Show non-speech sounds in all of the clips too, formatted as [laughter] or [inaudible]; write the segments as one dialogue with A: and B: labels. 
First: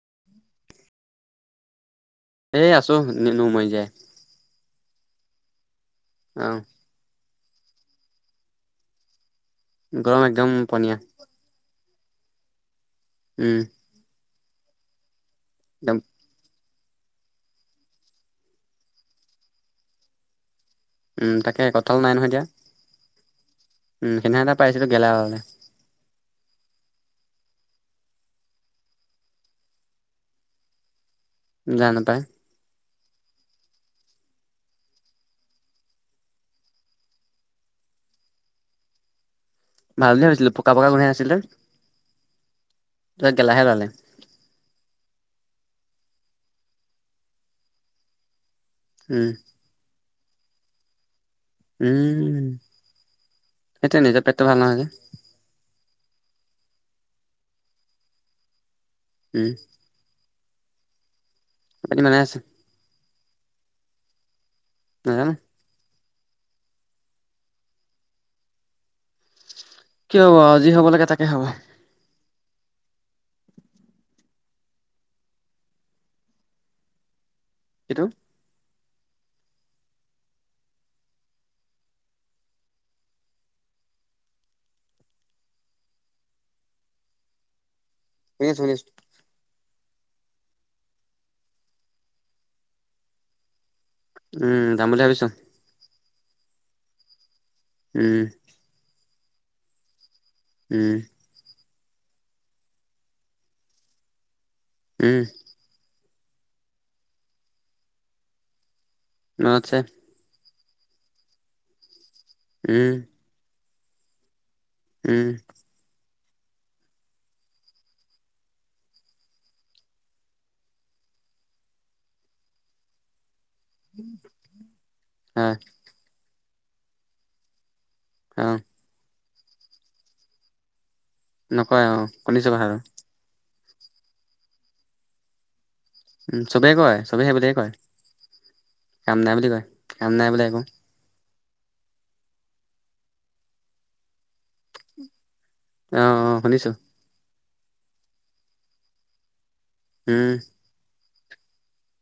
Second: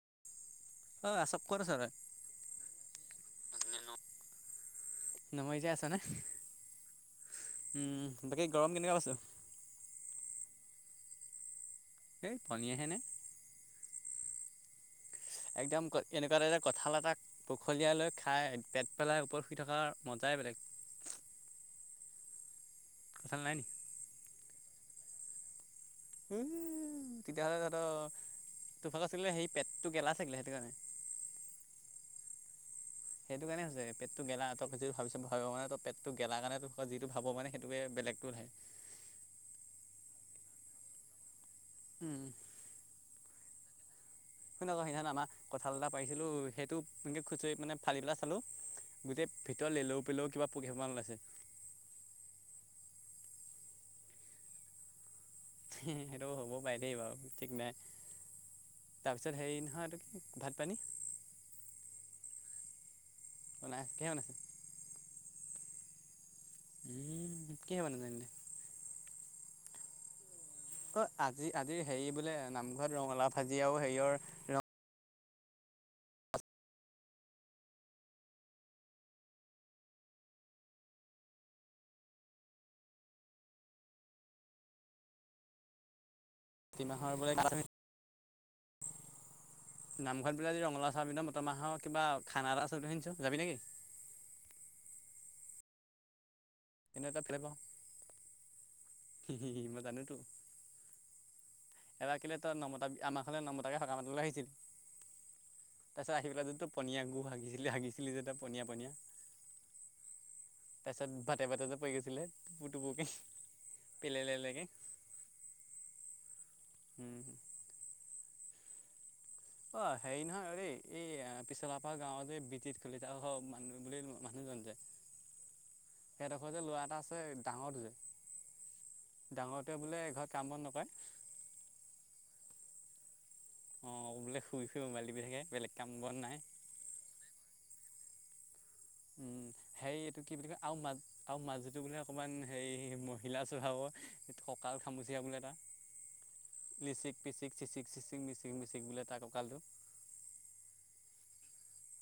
A: [unintelligible] [inaudible]
B: অ অচব কত আছ ভাই [unintelligible]
A: এ আছো নুমাই জীয়াই
B: নমই জীয়াই আছ নে
A: অ
B: উম বাকী গৰম কেনেকা পাইছ
A: গৰম একদম পনীয়া
B: এই পনীয়া হে নে [unintelligible]
A: উম
B: একদম এনেকা [unintelligible] কঁঠাল এটাক বখলিয়াই লৈ খাই পেট পেলাই ওপৰত শুই থকাৰ মজাই বেলেগ
A: উম তাকে কঠাল নাই নহয় এতিয়া।
B: কঁঠাল নাই নি?
A: উম তেনেহলে পাইছিলো গেলা উলালে।
B: উম তেতিয়া হ'লে তহত তো ফালে চেগা সেই পেটটো গেলা চাগিলে সেইটো কাৰণে
A: জানো পায়
B: সেইটো কাৰণে হৈছে পেটটো গেলা ত‌ই যিটো ভাবিছ ভাব মানে ত পেটটো গেলা কাৰণে ত যিটো ভাব মানে সেইটোকে বেলেগ টো নাই
A: আজিয়েই হৈছিলে পকা পকা গোন্ধাই আছিলে
B: উম
A: ত‌ই গেলাহে ওলালে
B: শুন আকৌ সেইদিনান আমাৰ কঠাঁল এটা পাৰিছিলো, সেইটো এনেকে খুচৰি মানে ফালি পেলাই চালো
A: উম
B: গোটেই ভিতৰত লেও পেলেও কিবা পোক এসোপা মান ওলাইছে
A: উম, সেইটোৱে নিজৰ পেটটো ভাল নহয় যে
B: সেইটো হ'ব পাই দেই বাৰু ঠিক নাই তাৰপিছত
A: উম
B: হেৰি নহয় এটো কি ভাত পানী?
A: বনাই আছে
B: বনাই আছে কিহে বনাইছে?
A: নাযানো
B: উম কি হ'ব নাজানিলে
A: কি হ'ব আও
B: অ আজি আজিৰ হেৰি বোলে নামঘৰত ৰঙালাও ভাজি আৰু হেৰিয়ৰ ৰ
A: কিটো
B: কাতিমাহৰ বোলে
A: শুনিছোঁ শুনিছোঁ
B: নামঘৰত বোলে আজি ৰঙালাও চয়াইবিনে মতমাহৰ কিবা খানা এটা আছে শুনিছো যাবি নেকি?
A: উম যাম বুলি ভাবিছোং
B: এনেও ত‌ই ভালে পাওঁ
A: উম।
B: মই জানোতো
A: উম
B: এব কিললে তই নমতা আমাৰ খলে নমতাকে সক মানলৈ আহিছিল
A: উম।
B: তাৰ পিছত আহিলাই য ত পনীয়া গু ভাগিছিলি গছিলি যে ত পনীয়া পনীয়া
A: মনত আছে
B: তাৰ পিছত বাটে বাটে যে পৰি গৈছিলে
A: উম
B: পিলাই লে লেকে
A: উম।
B: উম। অ হেৰি নহয় ৰে এই পিছলাপাৰ গাঁৱত যে বিদিত কলিতা মানুহ বুলি মানুহজন যে
A: আহ
B: যে সেইডোখৰ ল'ৰা এটা আছে ডাঙৰ যে-
A: আহ
B: ডাঙৰটে বোলে এ ঘৰত কাম বন নকৰে
A: নকয় অ শুনি চাবা আৰু
B: অ বোলে শুই শুই মবাইল টিপি থাকে বেলেগ কাম বন নাই
A: উম চবেই কয় চবে সেইবুলিয়ে কয়। কাম নাই
B: উম
A: বুলি কয়।
B: হেৰি
A: কাম
B: এইটো
A: নাই
B: কি
A: বুলিলে
B: বুলি কয়
A: একো
B: আৰু মাজ আৰু মাজুলটো বোলে অকমান হেৰি মহিলা চভাবৰ কঁকাল খামুচিয়া বোলে এটা
A: আহ অ শুনিছো
B: চিকি কি মিক মিচিক বোলে তাক কঁকালটো
A: উম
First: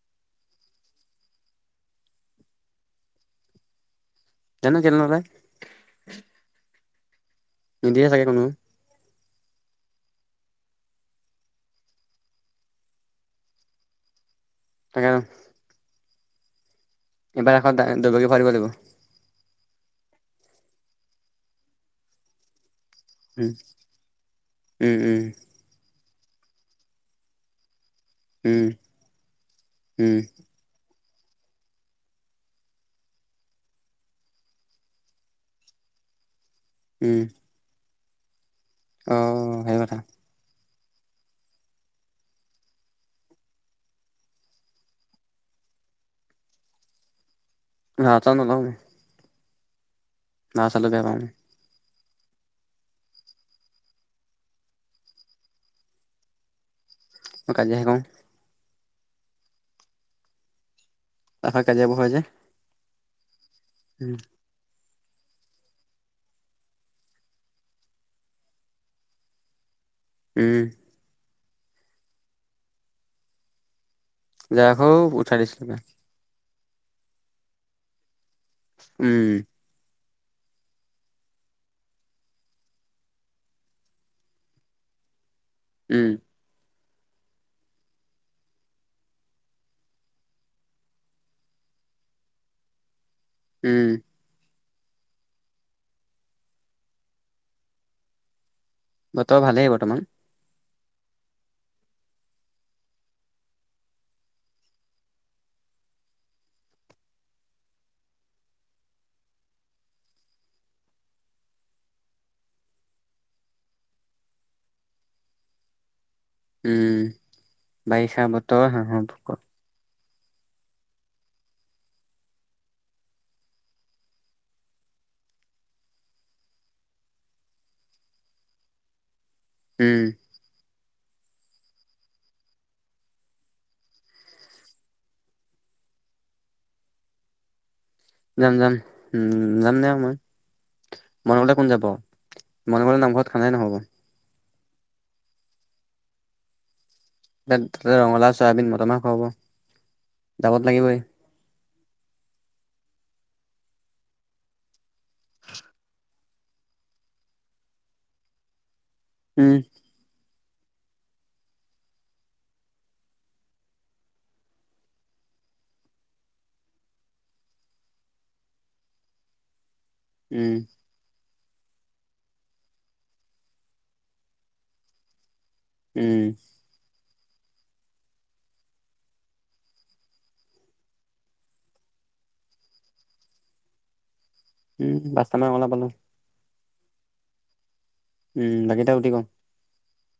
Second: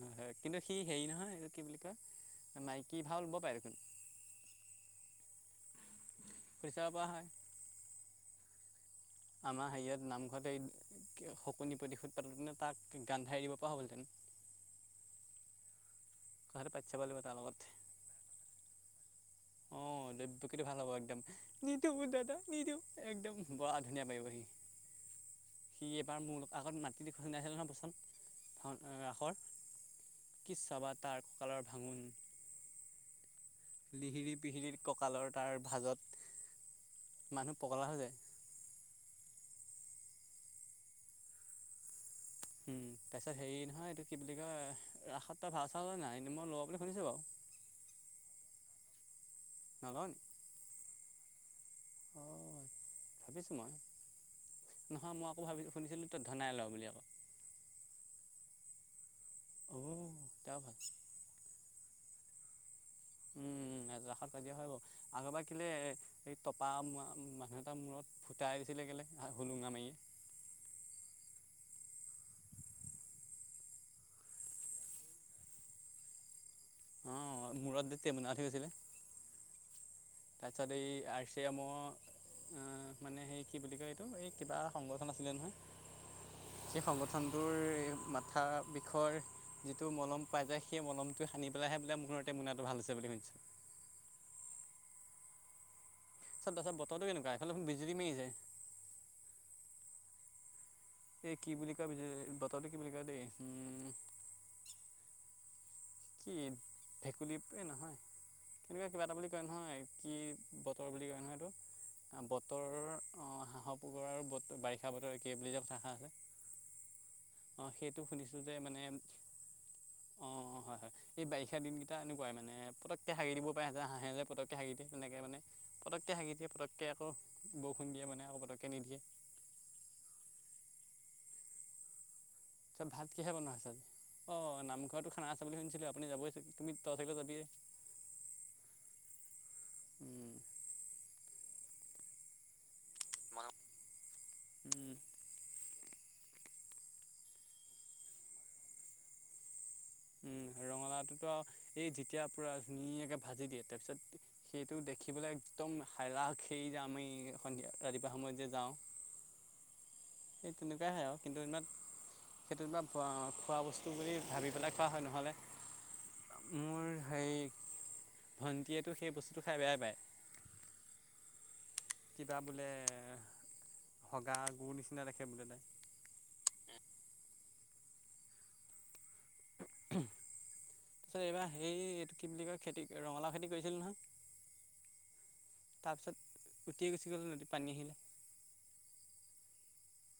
B: হয় হয় কিন্তু সি হেৰি নহয় এই কি বুলি কয় মাইকী ভাল ও ব পাৰে দেখোন
A: জানো কেলে নাযায়
B: পইচা বা হয়।
A: নিদিয়ে চাগে কোনো
B: আমাৰ হেৰিয়াত নামঘতে শকুনি প্ৰতিশোধ পাতোতে তাক গান ধাৰ দিব পৰা হ'লতেন [inaudible]
A: তাকে
B: ঘৰ প
A: এবাৰ এখন দুবগী ফৰিব দাগিব
B: অ দে কিটো ভাল হ'ব একদম নদু দাদা নিদু একদম
A: উম
B: বৰা ধুনীয়া পাৰিব সি
A: উম
B: সি বাৰ মোৰ লগ আত মাতি দিখাই আছিলে ন বচোন
A: উম
B: ধ ৰাসৰ
A: উম উম
B: কিৎসা বা তাৰ ক কালাৰ ভাঙন লিহিৰি পিহিৰি কঁকালৰ তাৰ ভাজত
A: উম
B: মানুহ পগলা হৈ যায়।
A: অ সেই কথা
B: হম। তাৰপিছত হেৰি নহয় এইটো কি বুলি কয় ৰাসত ভাল চালে নাই মই লোৱা বুলি শুনিছো বাৰু
A: হ চান ল
B: [inaudible]
A: ন চাল দে পা
B: হয় ভাবিছো মই নহয় মই আকৌ ভাবিছো শুনিছিলো তই ধনাই ল বুলি আকৌ
A: অক জক
B: অ তা ভাল
A: তা পা কাজিয়াবোৰ হয় যে
B: উ
A: উম
B: নিজিৰাখত কাজিয়া হব আগৰবা কেলে এই টপা মুৱা মানুহ এটাৰ মূৰত ফুটাইছিলে কেলে হলুঙা মাৰিয়ে
A: উম য হৌ উঠাই দিছিলি গে
B: অ মূুৰত দে তে ম নে
A: উম
B: তাৰছত এই আৰছিয় ম অ মানে সেই কি বুলি কয় এইটো এই কিবা সংগঠন আছিলে নহয়।
A: উম
B: সেই সংগঠনটোৰ মাথা বিষয়ৰ যিটো মলম পাই যায় সেই মলমটোোৱে সানি পেলাই- সে ব বোলে মূৰতে মোনাটো ভাল হৈছে বুলি শুনচ-
A: উম-
B: চ তছত বতৰটো কেনেকুৱা এইফালে খুন বিজুলী মায়ী ছে-
A: বতৰ ভালেই বৰ্তমান
B: এই কি বুলি কৈ বিজ জ বতউটো কি বুলি ক দেই উম কি ভেকুলী প এ নহয়। কেনেকুৱা কিবা এটা বুলি কয় নহয় কি বতৰ বুলি কয় নহয় এইটো। বতৰ অ হাঁহ পুকৰ আৰু বত বাৰিষা বতৰ একেই বুলি যে কথা এষা আছে
A: উম
B: অঁ সেইটো
A: বাৰিষা
B: শুনিছোঁ যে
A: বতৰ
B: মানে
A: হাঁহ ভোক-
B: অঁ হয় হয় এই বাৰিষা দিনকেইটা এনেকুৱাই মানে পতকে হাৰি দিব পাৰে য হাঁহে যে পতককে হাগী দিয়ে তেনেকে মানে পক- পটককৈ হাঁগীদিয়ে পতকে আক বৰষুণ দিয়ে মানে আকৌ পটককে নিদিয়ে।
A: উম
B: চব ভাত কিহে বনোৱা হচে আজি। অ নামঘৰতো খানা আছে বুলি শুনচিলো আপুনি যাবই তুমি তই চাগে যাবিয়ে-
A: যাম যাম উম যাম দে অ মই
B: যাবিয়ে
A: মই নগলে কোন যাব মই নগলে নামঘৰত খানাই নহ'ব
B: উম
A: দা তাতে ৰঙালাও চয়াবিন মটৰ মাহ
B: উম
A: খোৱাব জাবত লাগিবই
B: ৰঙালাওটোতো আৰু এই যেতিয়া পুৰা ধুনীয়াকে ভাজি দিয়ে তাৰ পিছত সেইটো দেখিবলৈ একদম হাইৰাক সেই যামই সন্ধিয়া ৰাতিপুৱা সময়ত যে যাওঁ
A: উম
B: সেই তেনেকুৱাই হয় আও কিন্তু ইমান সেইটো কিবা ব অ খোৱা বস্তু বুলি ভাবি পেলাই খোৱা হয় নহ'লে মোৰ হেই ভন্টিয়েতটো সেই বস্তুটো খাই বেয়াই পায়
A: উম
B: কিবা বোলে সগা গুৰ নিচিনা দেখে বোলে তাই
A: উম
B: [unintelligible] তাৰপিছত এইবাৰ হে এইটো কি বুলি কয় খেতি ৰঙালাও খেতি কৰিছিলো নহয়
A: উম পাঁচটা মান ৰঙালাও পালো
B: উুটিয় গুচি গ'ল নদীত পানী আহিলে
A: উম বাকিটা উুটি ক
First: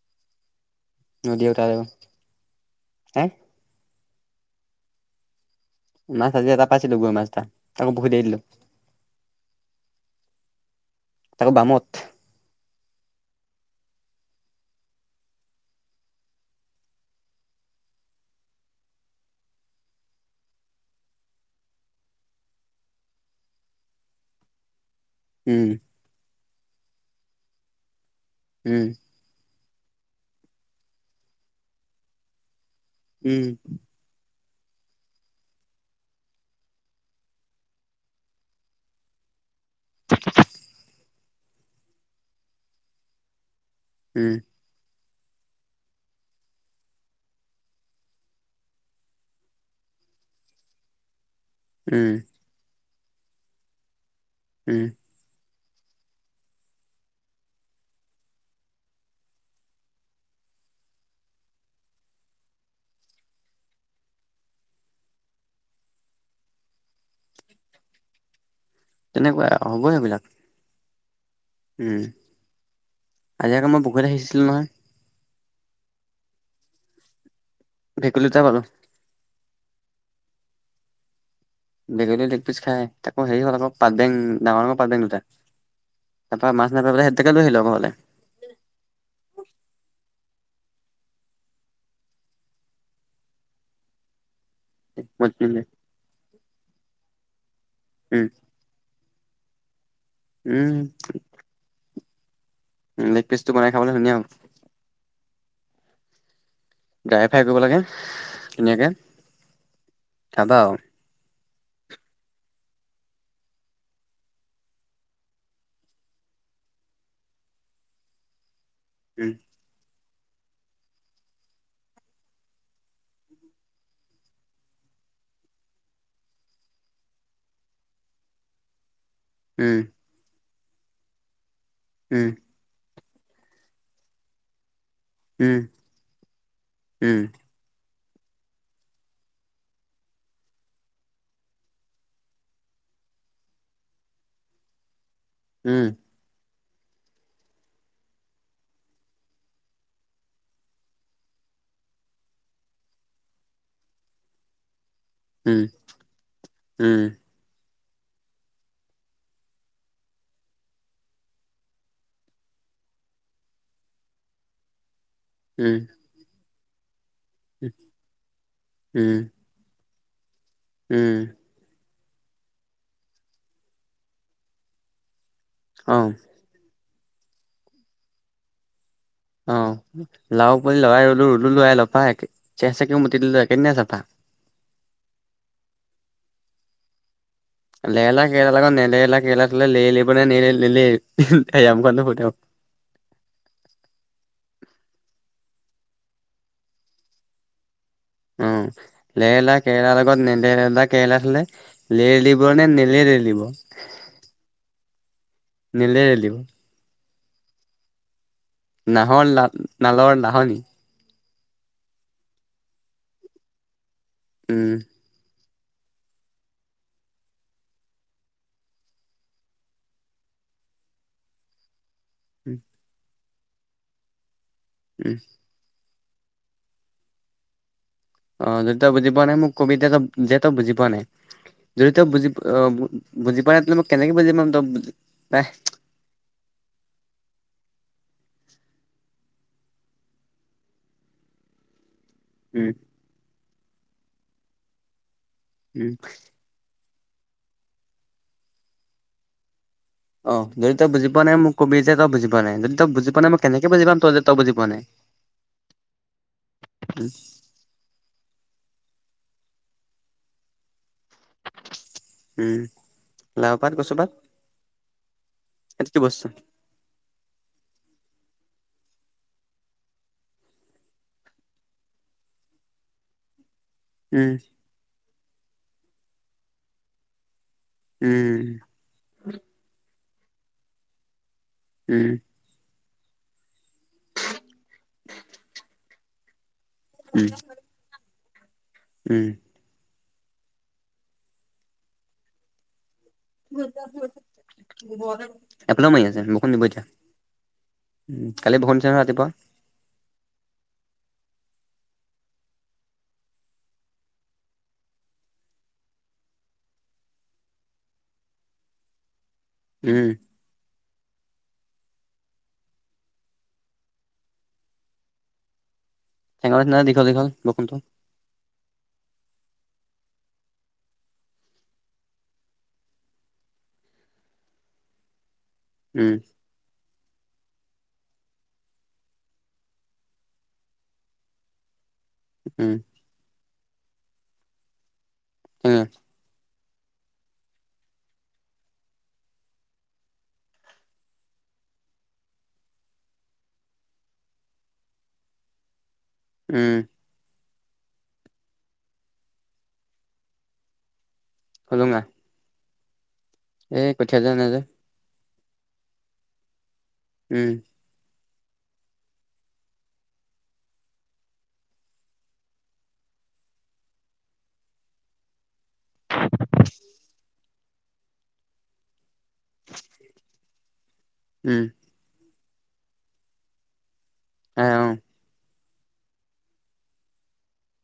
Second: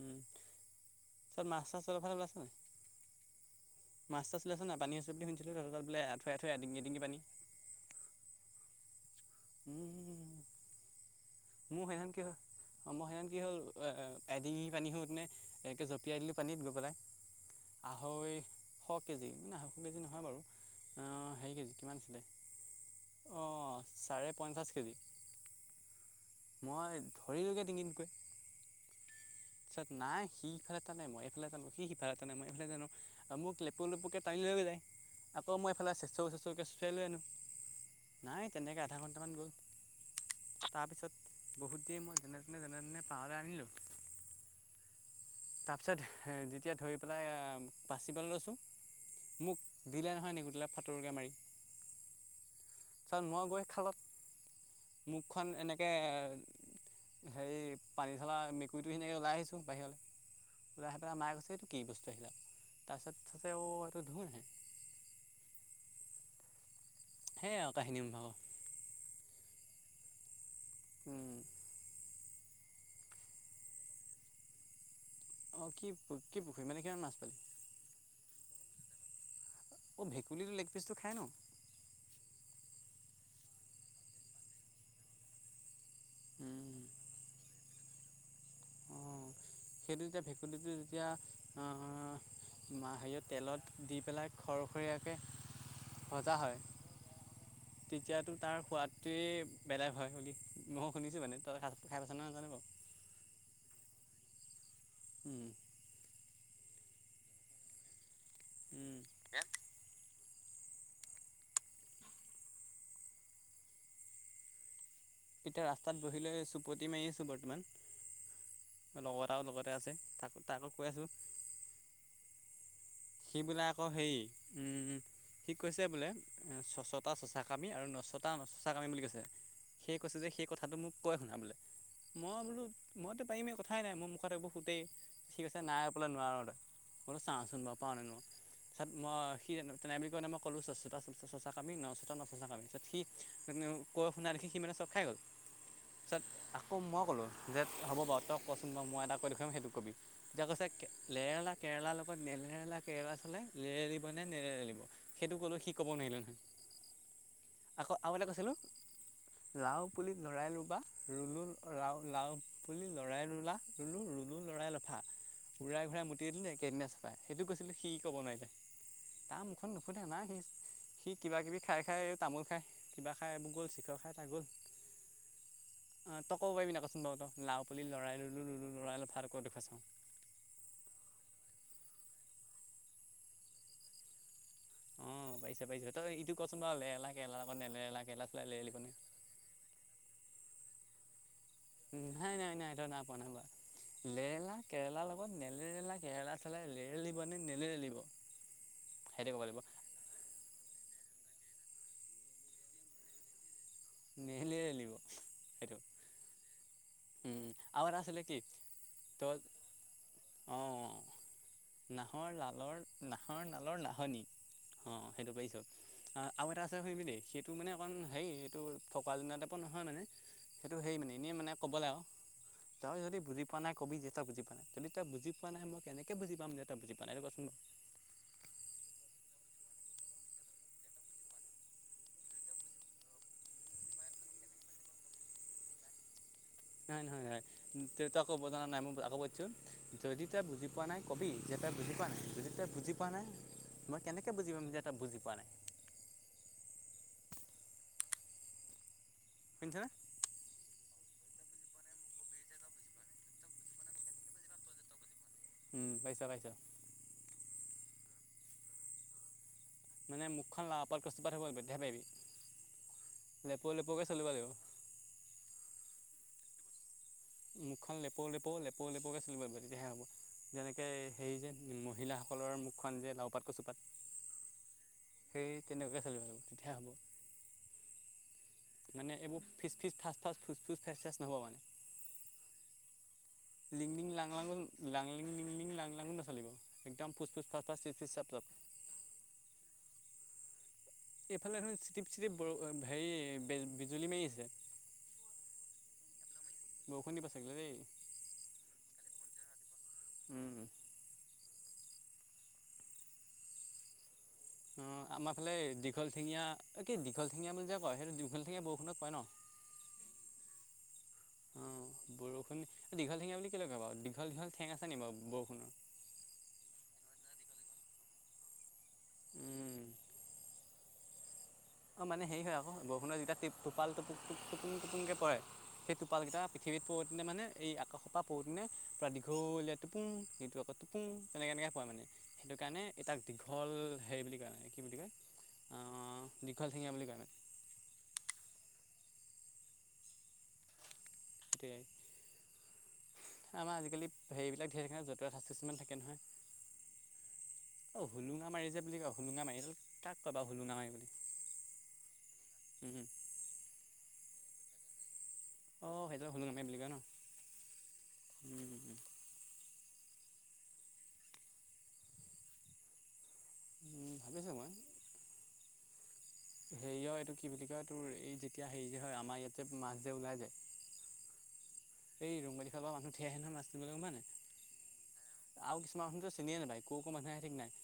B: উম ওচত মাছ
A: উঠাই গ'ল
B: চাছ তহঁতৰ ফালে ওলাছে নাই
A: হে
B: মাছ চাছ উলছে নাই পানী আছে বুলি শুনি
A: মাছ আজি এটা পাইছিলো গৰৈ মাছ এটা তাকো পুখুৰী এৰি দিলো
B: উম ম
A: তাকো
B: মো
A: বামত
B: সেইনাখন কি হল অ মই সেইদিনা খন কি হ'ল এ এডিঙি পানী সোতনে একে জঁপিয়াই দিলো পানীত গৈ পেলাই আঢ়ৈ শ কেজি মানে আঢ়ৈশ কেজি নহয় বাৰু অঁ হেৰী কেজি কিমান আছিলে। অঁ চাৰে পঞ্চাশ কেজি।
A: উম
B: মই ধৰিলোগে ডিঙিতগৈ।
A: উম।
B: পিছত নাই সি ইফালে টানে, মই এইফালে টানো সি সিফালে টানে মই এইফালে টানো। আ
A: উম,
B: মোক লেপু লেপুকে টানিলৈ গৈ যায়। আকৌ মই এইফালে চেছৌ, চেছৌকে চোছোৱাই লৈ আনো। নাই তেনেকে আধা ঘন্টামান গ'ল। তাৰপিছত বহুত দেৰিত মই যেনে -তেনে, যেনে -তেনে পাৰলে আনিলোঁ
A: ওঁ
B: তাৰপিছত হেঁ যেতিয়া ধৰি পেলাই আ--বাচিবলে লৈছোঁ মোক দিলে নহয় নেগুৰডালে ফাটোৰকে মাৰি।
A: উম।
B: পিছত মই গৈ খালত।
A: উম,
B: মুখখন এনেকে হেৰি, পানীঢলা মেকুৰীটো সেনেকে ওলাই আহিছোঁ বাহিৰলে। খুড়াহেতৰ মাই কৈছে এটো কি বস্তু আহিলে। তাৰপাছত চাইছে অ সেটো ধুন হে [unintelligible] হে আও কাহিনী মো ভাগ'।
A: তেনেকুৱাই, হ'বই সেইবিলাক।
B: উম।
A: উম, আজি আক 'মই পুখুৰী এটা সেচিছিলো নহয়।
B: অহ কি কি পুখুৰী মানে কিমান মাছ পালি
A: ভেকুলী এটা পালোঁ।
B: অঁ, ভেকুলীৰ লেগপিচটো খায় ন?
A: ভেকুলীৰ লেগপিচচ খায়। তাকৌ হেৰি হ'ল আকৌ পাতবেং, ডাঙৰ ডাঙৰ পাতবেং দুটা। তাপা মাছ
B: ন
A: নেপালে, সেইটোকে লৈ আহিলে আৱ ঘৰলে।
B: অঁ। তে ভেকুলীটো যেতিয়া আ হেৰীয়ত তেলত দি পেলাই
A: মই তিনিটা-
B: খৰখৰীয়াকে ভজা হয়।
A: উম,
B: তেতিয়াটো তাৰ সোৱাদটোৱে বেলেগ হয় বুলি
A: উম,
B: মই শুনিছোঁ মানে, তই খাই পাইছা নহয়, জানিব
A: লেগ পিচটো বনাই খাবলে ধুনীয়া হ'ব।
B: উম।
A: ড্ৰাই ফ্ৰাই কৰিব লাগে ধুনীয়াকে,
B: উম।
A: খাবা আৱ
B: এতিয়া ৰাস্তাত বহিলৈ চুপতি মাৰি আছোঁ বৰ্তমান। লগৰ
A: উম,
B: এটাও লগতে আছে। তাক তাকো কৈ আছোঁ। সি বোলে আকৌ হেৰি, উম। সি কৈছে বোলে, এ ছচটা চছাকামি আৰু নছটা নচছাকামি বুলি কৈছে।
A: উম,
B: সি কৈছে যে সেই কথাটো মোক কয় শুনা বোলে।
A: উম,
B: মইটো পাৰিমে কথাই নাই। মোৰ মুখত এইবোৰ ফুটেই। সি
A: উম।
B: কৈছে, নাই বোলে নোৱাৰ তই। মই বোলো
A: উম
B: চাওঁচোন বাৰু পাৰোঁ নে নোৱাৰোঁ। পিছত মই সি জানো। তেনে বুলি কৈ কেনে মই কলো, চছিতা চ' চ' চ' চছা কামি, ন ছিতা নচছা কামি। পিছত সি সিও, কৈ শুনোৱা দেখি সি মানে চক খাই গ'ল। পিছত আক কৌ মই ক'লো যে হ'ব বাৰু তই কচোন বাৰু মই এটা কৈ দেখোৱাম সেইটো কবি। তেতিয়া কৈছে কে লেৰেলা, কেৰে কেৰেলাৰ লগত নেলেৰেলা কেৰেলা থ'লে লেৰেলিব নে নেৰেলিব সেইটো ক'লো সি ক'ব নোৱাৰিলে নহয়, আকৌ আৰু এটা কৈছিলো লাও পুলি লৰাই ৰুবা, ৰুলো লাও লাও পুলি লৰাই ৰুলা, ৰুলো ৰুলো লৰাই লফা। ওৰাই ঘূৰাই মুতি দিলোঁ একেদিনাই চফা। সেইটো কৈছিলোঁ, সি ক'ব নোৱাৰিলে। তাৰ মুখখন নুফু ফুতে নোৱাৰে সি, সি কিবা কিবি খাই খাই তামোল খাই, কিবা খাই গ'ল, চিখৰ খাই তাৰ গ'ল,
A: অ
B: তই ক'ব পাৰিবি নাই ক্‌ ক'ত, লাও পুলি লৰাই ৰুলোঁ ৰুলোঁ লৰাই লফা আকৌ দেখুৱাই
A: অ',
B: চাওঁ
A: শুন, লাও পুলি লৰাই ৰুলোঁ ৰুলোঁ লৰাই লফা [unintelligible] ছে চে কে মুতি দিলোঁ একেদিনাই চাফা।
B: অ', পাৰিছে পাৰিছে তই ইটো কচোন বা লেৰেলা কেৰেলা লগত নেলেৰেলা
A: লেৰেলা
B: চলাই
A: কেৰেলা,
B: লেৰেলিকনে
A: নেলেৰেলা কেৰেলাৰ লগত থ'লেলেৰেলা কেৰেলা লেৰেলিব নে নেলেৰেলিব
B: নাই, নাই, নাই, তই নাই‌ পোৱা নাই পোৱা লেলা কেৰেলা লগত নেলেৰেলা কেৰেলা থ'লে লেৰেলিবনে নেলেৰিব
A: উম, লেৰেলা কেৰেলা লগত‌ নেলেৰেলা কেৰেলা থ'লে লেৰেলিব নে নেলেৰেলিব
B: নেহেলিয়ে ৰেলিব সেইটো
A: নেলেৰেলিব
B: উম আৰু এটা আছিলে কি
A: নাহৰ
B: তই
A: লা নালৰ নাহৰী
B: অঁ নাহৰ লালৰ নাহৰ নালৰ নাহনি,
A: উম
B: অ সেইটো পাৰিছো। আ আৰু এটা আছে শুনিবি দেই সেইটো মানে অকণ হেৰী এইটো ফকৰা যোজনা টাইপৰ নহয় মানে সেইটো হেৰী মানে এনেই মানে ক'বলে আৱ,
A: উম
B: তই যদি বুজি পোৱা নাই কবি যে তই বুজি পোৱা নাই যদি তই
A: উম
B: বুজি পোৱা নাই মই কেনেকে কেনেকে বুজি পাম যে তই বুজি পোৱা নাই এইটো কচোন বাৰু
A: অ, যদি তই বুজি পোৱা নাই মোক কবি তেয যে তই বুজি পোৱা নাই। যদি তই বুজি আহ বুজি পোৱা ন মই কেনেকে বুজি পাম তই
B: [unintelligible] নহয় নহয় নহয় ত তই ক'ব জনা নাই মই আকৌ কৈ দিছোঁ যদি তই বুজি পোৱা নাই কবি যে তই বুজি পোৱা নাই। যদি তই
A: উম
B: বুজি পোৱা নাই মই কেনেকে বুজি পাম যে তই বুজি পোৱা নাই।
A: উম।
B: শুনিছা নে?
A: অ, যদি তই বুজি পোৱা নাই মোক কবি যে তই বুজি পোৱা নাই যদি তই বুজি পোৱা নাই মই কেনেকে বুজি পাম তই যে তই বুজি পোৱা নাই।
B: উম, পাইছোঁ পাইছোঁ
A: উম
B: মানে মুখখন লাভ ক'ৰপাত কষ্টপাত হ'ব বৈধাই
A: উম
B: পাৰিবি লেপৌ লেপুৰকে চলিব লাগিব
A: সেইটো কি বস্ত?
B: [inaudible] মুখখন লেপৌ লেপৌ লেপৌ লেপৌকৈ চলিব লাগিব তেতিয়াহে হ'ব যেনেকৈ হেৰি যে মহিলাসকলৰ মুখ যে লাও পাত কচুপাত
A: উম',
B: সেই তেনেকুৱাই চলিব আৰু তেতিয়া হ'ব
A: উম',
B: মানে এইবোৰ ফিচ ফিচ ফাস ফাস ফুচ ফুচ ফেচ ফেচ নহ'ব মানে
A: উম',
B: লিং লিং লাং লাং লাংলিং লিং লিং লাং লাংও নচলিব একদম
A: উম
B: ফুচ ফুচ ফাচ ফাচ চিফ চিফ চাফ চাফ
A: উম',
B: এইফালে হেনো চিটিপ চিটিপ বৰষু
A: [unintelligible] মাৰি আছে ন শুনিব এতিয়া, উ
B: বৰষুণ দিব
A: কালি
B: চাগৈ
A: বৰষুণ দিছে নহয় ৰাতিপুৱা-
B: উম', উম', আমাৰ ফালে দীঘল ঠেঙীয়া এই কি দীঘল ঠেঙীয়া বুলি যে কয় সেইটো দীঘল ঠেঙীয়া বৰষুণক কয় ন',
A: উম',
B: উম', অ', বৰষুণ দীঘল ঠেঙীয়া বুলি ক'লে কয় বাৰু দীঘল দীঘল ঠেং আছে নি বাৰু বৰষুণৰ'?
A: চেঙৰ নিচিনা দীঘল দীঘল বৰষুণটো,।
B: অ', মানে হেৰি হয় আকৌ বৰষুণৰ যেতিয়া টিপ টোপাল টোপুক টোপ টোপুনকে পৰে, সেই
A: উম
B: টোপাল কেইটা পৃথিৱীত পৰোতে মানে এই আকাশৰ পৰা পৰোতে ননে পুৰা দীঘলীয়া টোপু সিটো আকৌ টোপো তেনেকে এনেকে প মানে। সেইটো
A: উম
B: কাৰণে এটাক দীঘল হেৰি বুলি কয় মানে। কি বুলি কয়?
A: উম।
B: দীঘল ঠেঙীয়া বুলি কয়। [inaudible] আমাৰ আজিকালি হেবিলাক যতুৱ ঠাঁচ কিছুমান থাকে নহয়।
A: উম।
B: অ, হোুলুঙা মাৰি যে বুলি কয় হোুলুঙা মাৰি কাক কয় বাৰু হুলুঙা মাৰি বুলি?
A: সোলোঙা।
B: হম হু [unintelligible]
A: এই কঠীয়া যে নে যে। [unintelligible]
B: অ, সেইটোৱে হোলোঙা মাৰি বুলি কয় ন।
A: উম।
B: [inaudible] উম, ভালে আছো মই। হেৰিয় এইটো কি বুলি কয় তোৰ এই যেতিয়া হেৰি যে, আমাৰ ইয়াতে মাছ যে ওলাই
A: উম
B: যায়। এই ৰং [unintelligible] ল
A: আহ, অ।
B: আৰু কিছমান চিনিয়ে নাপায় ক ক মানুহে ঠিক নাই।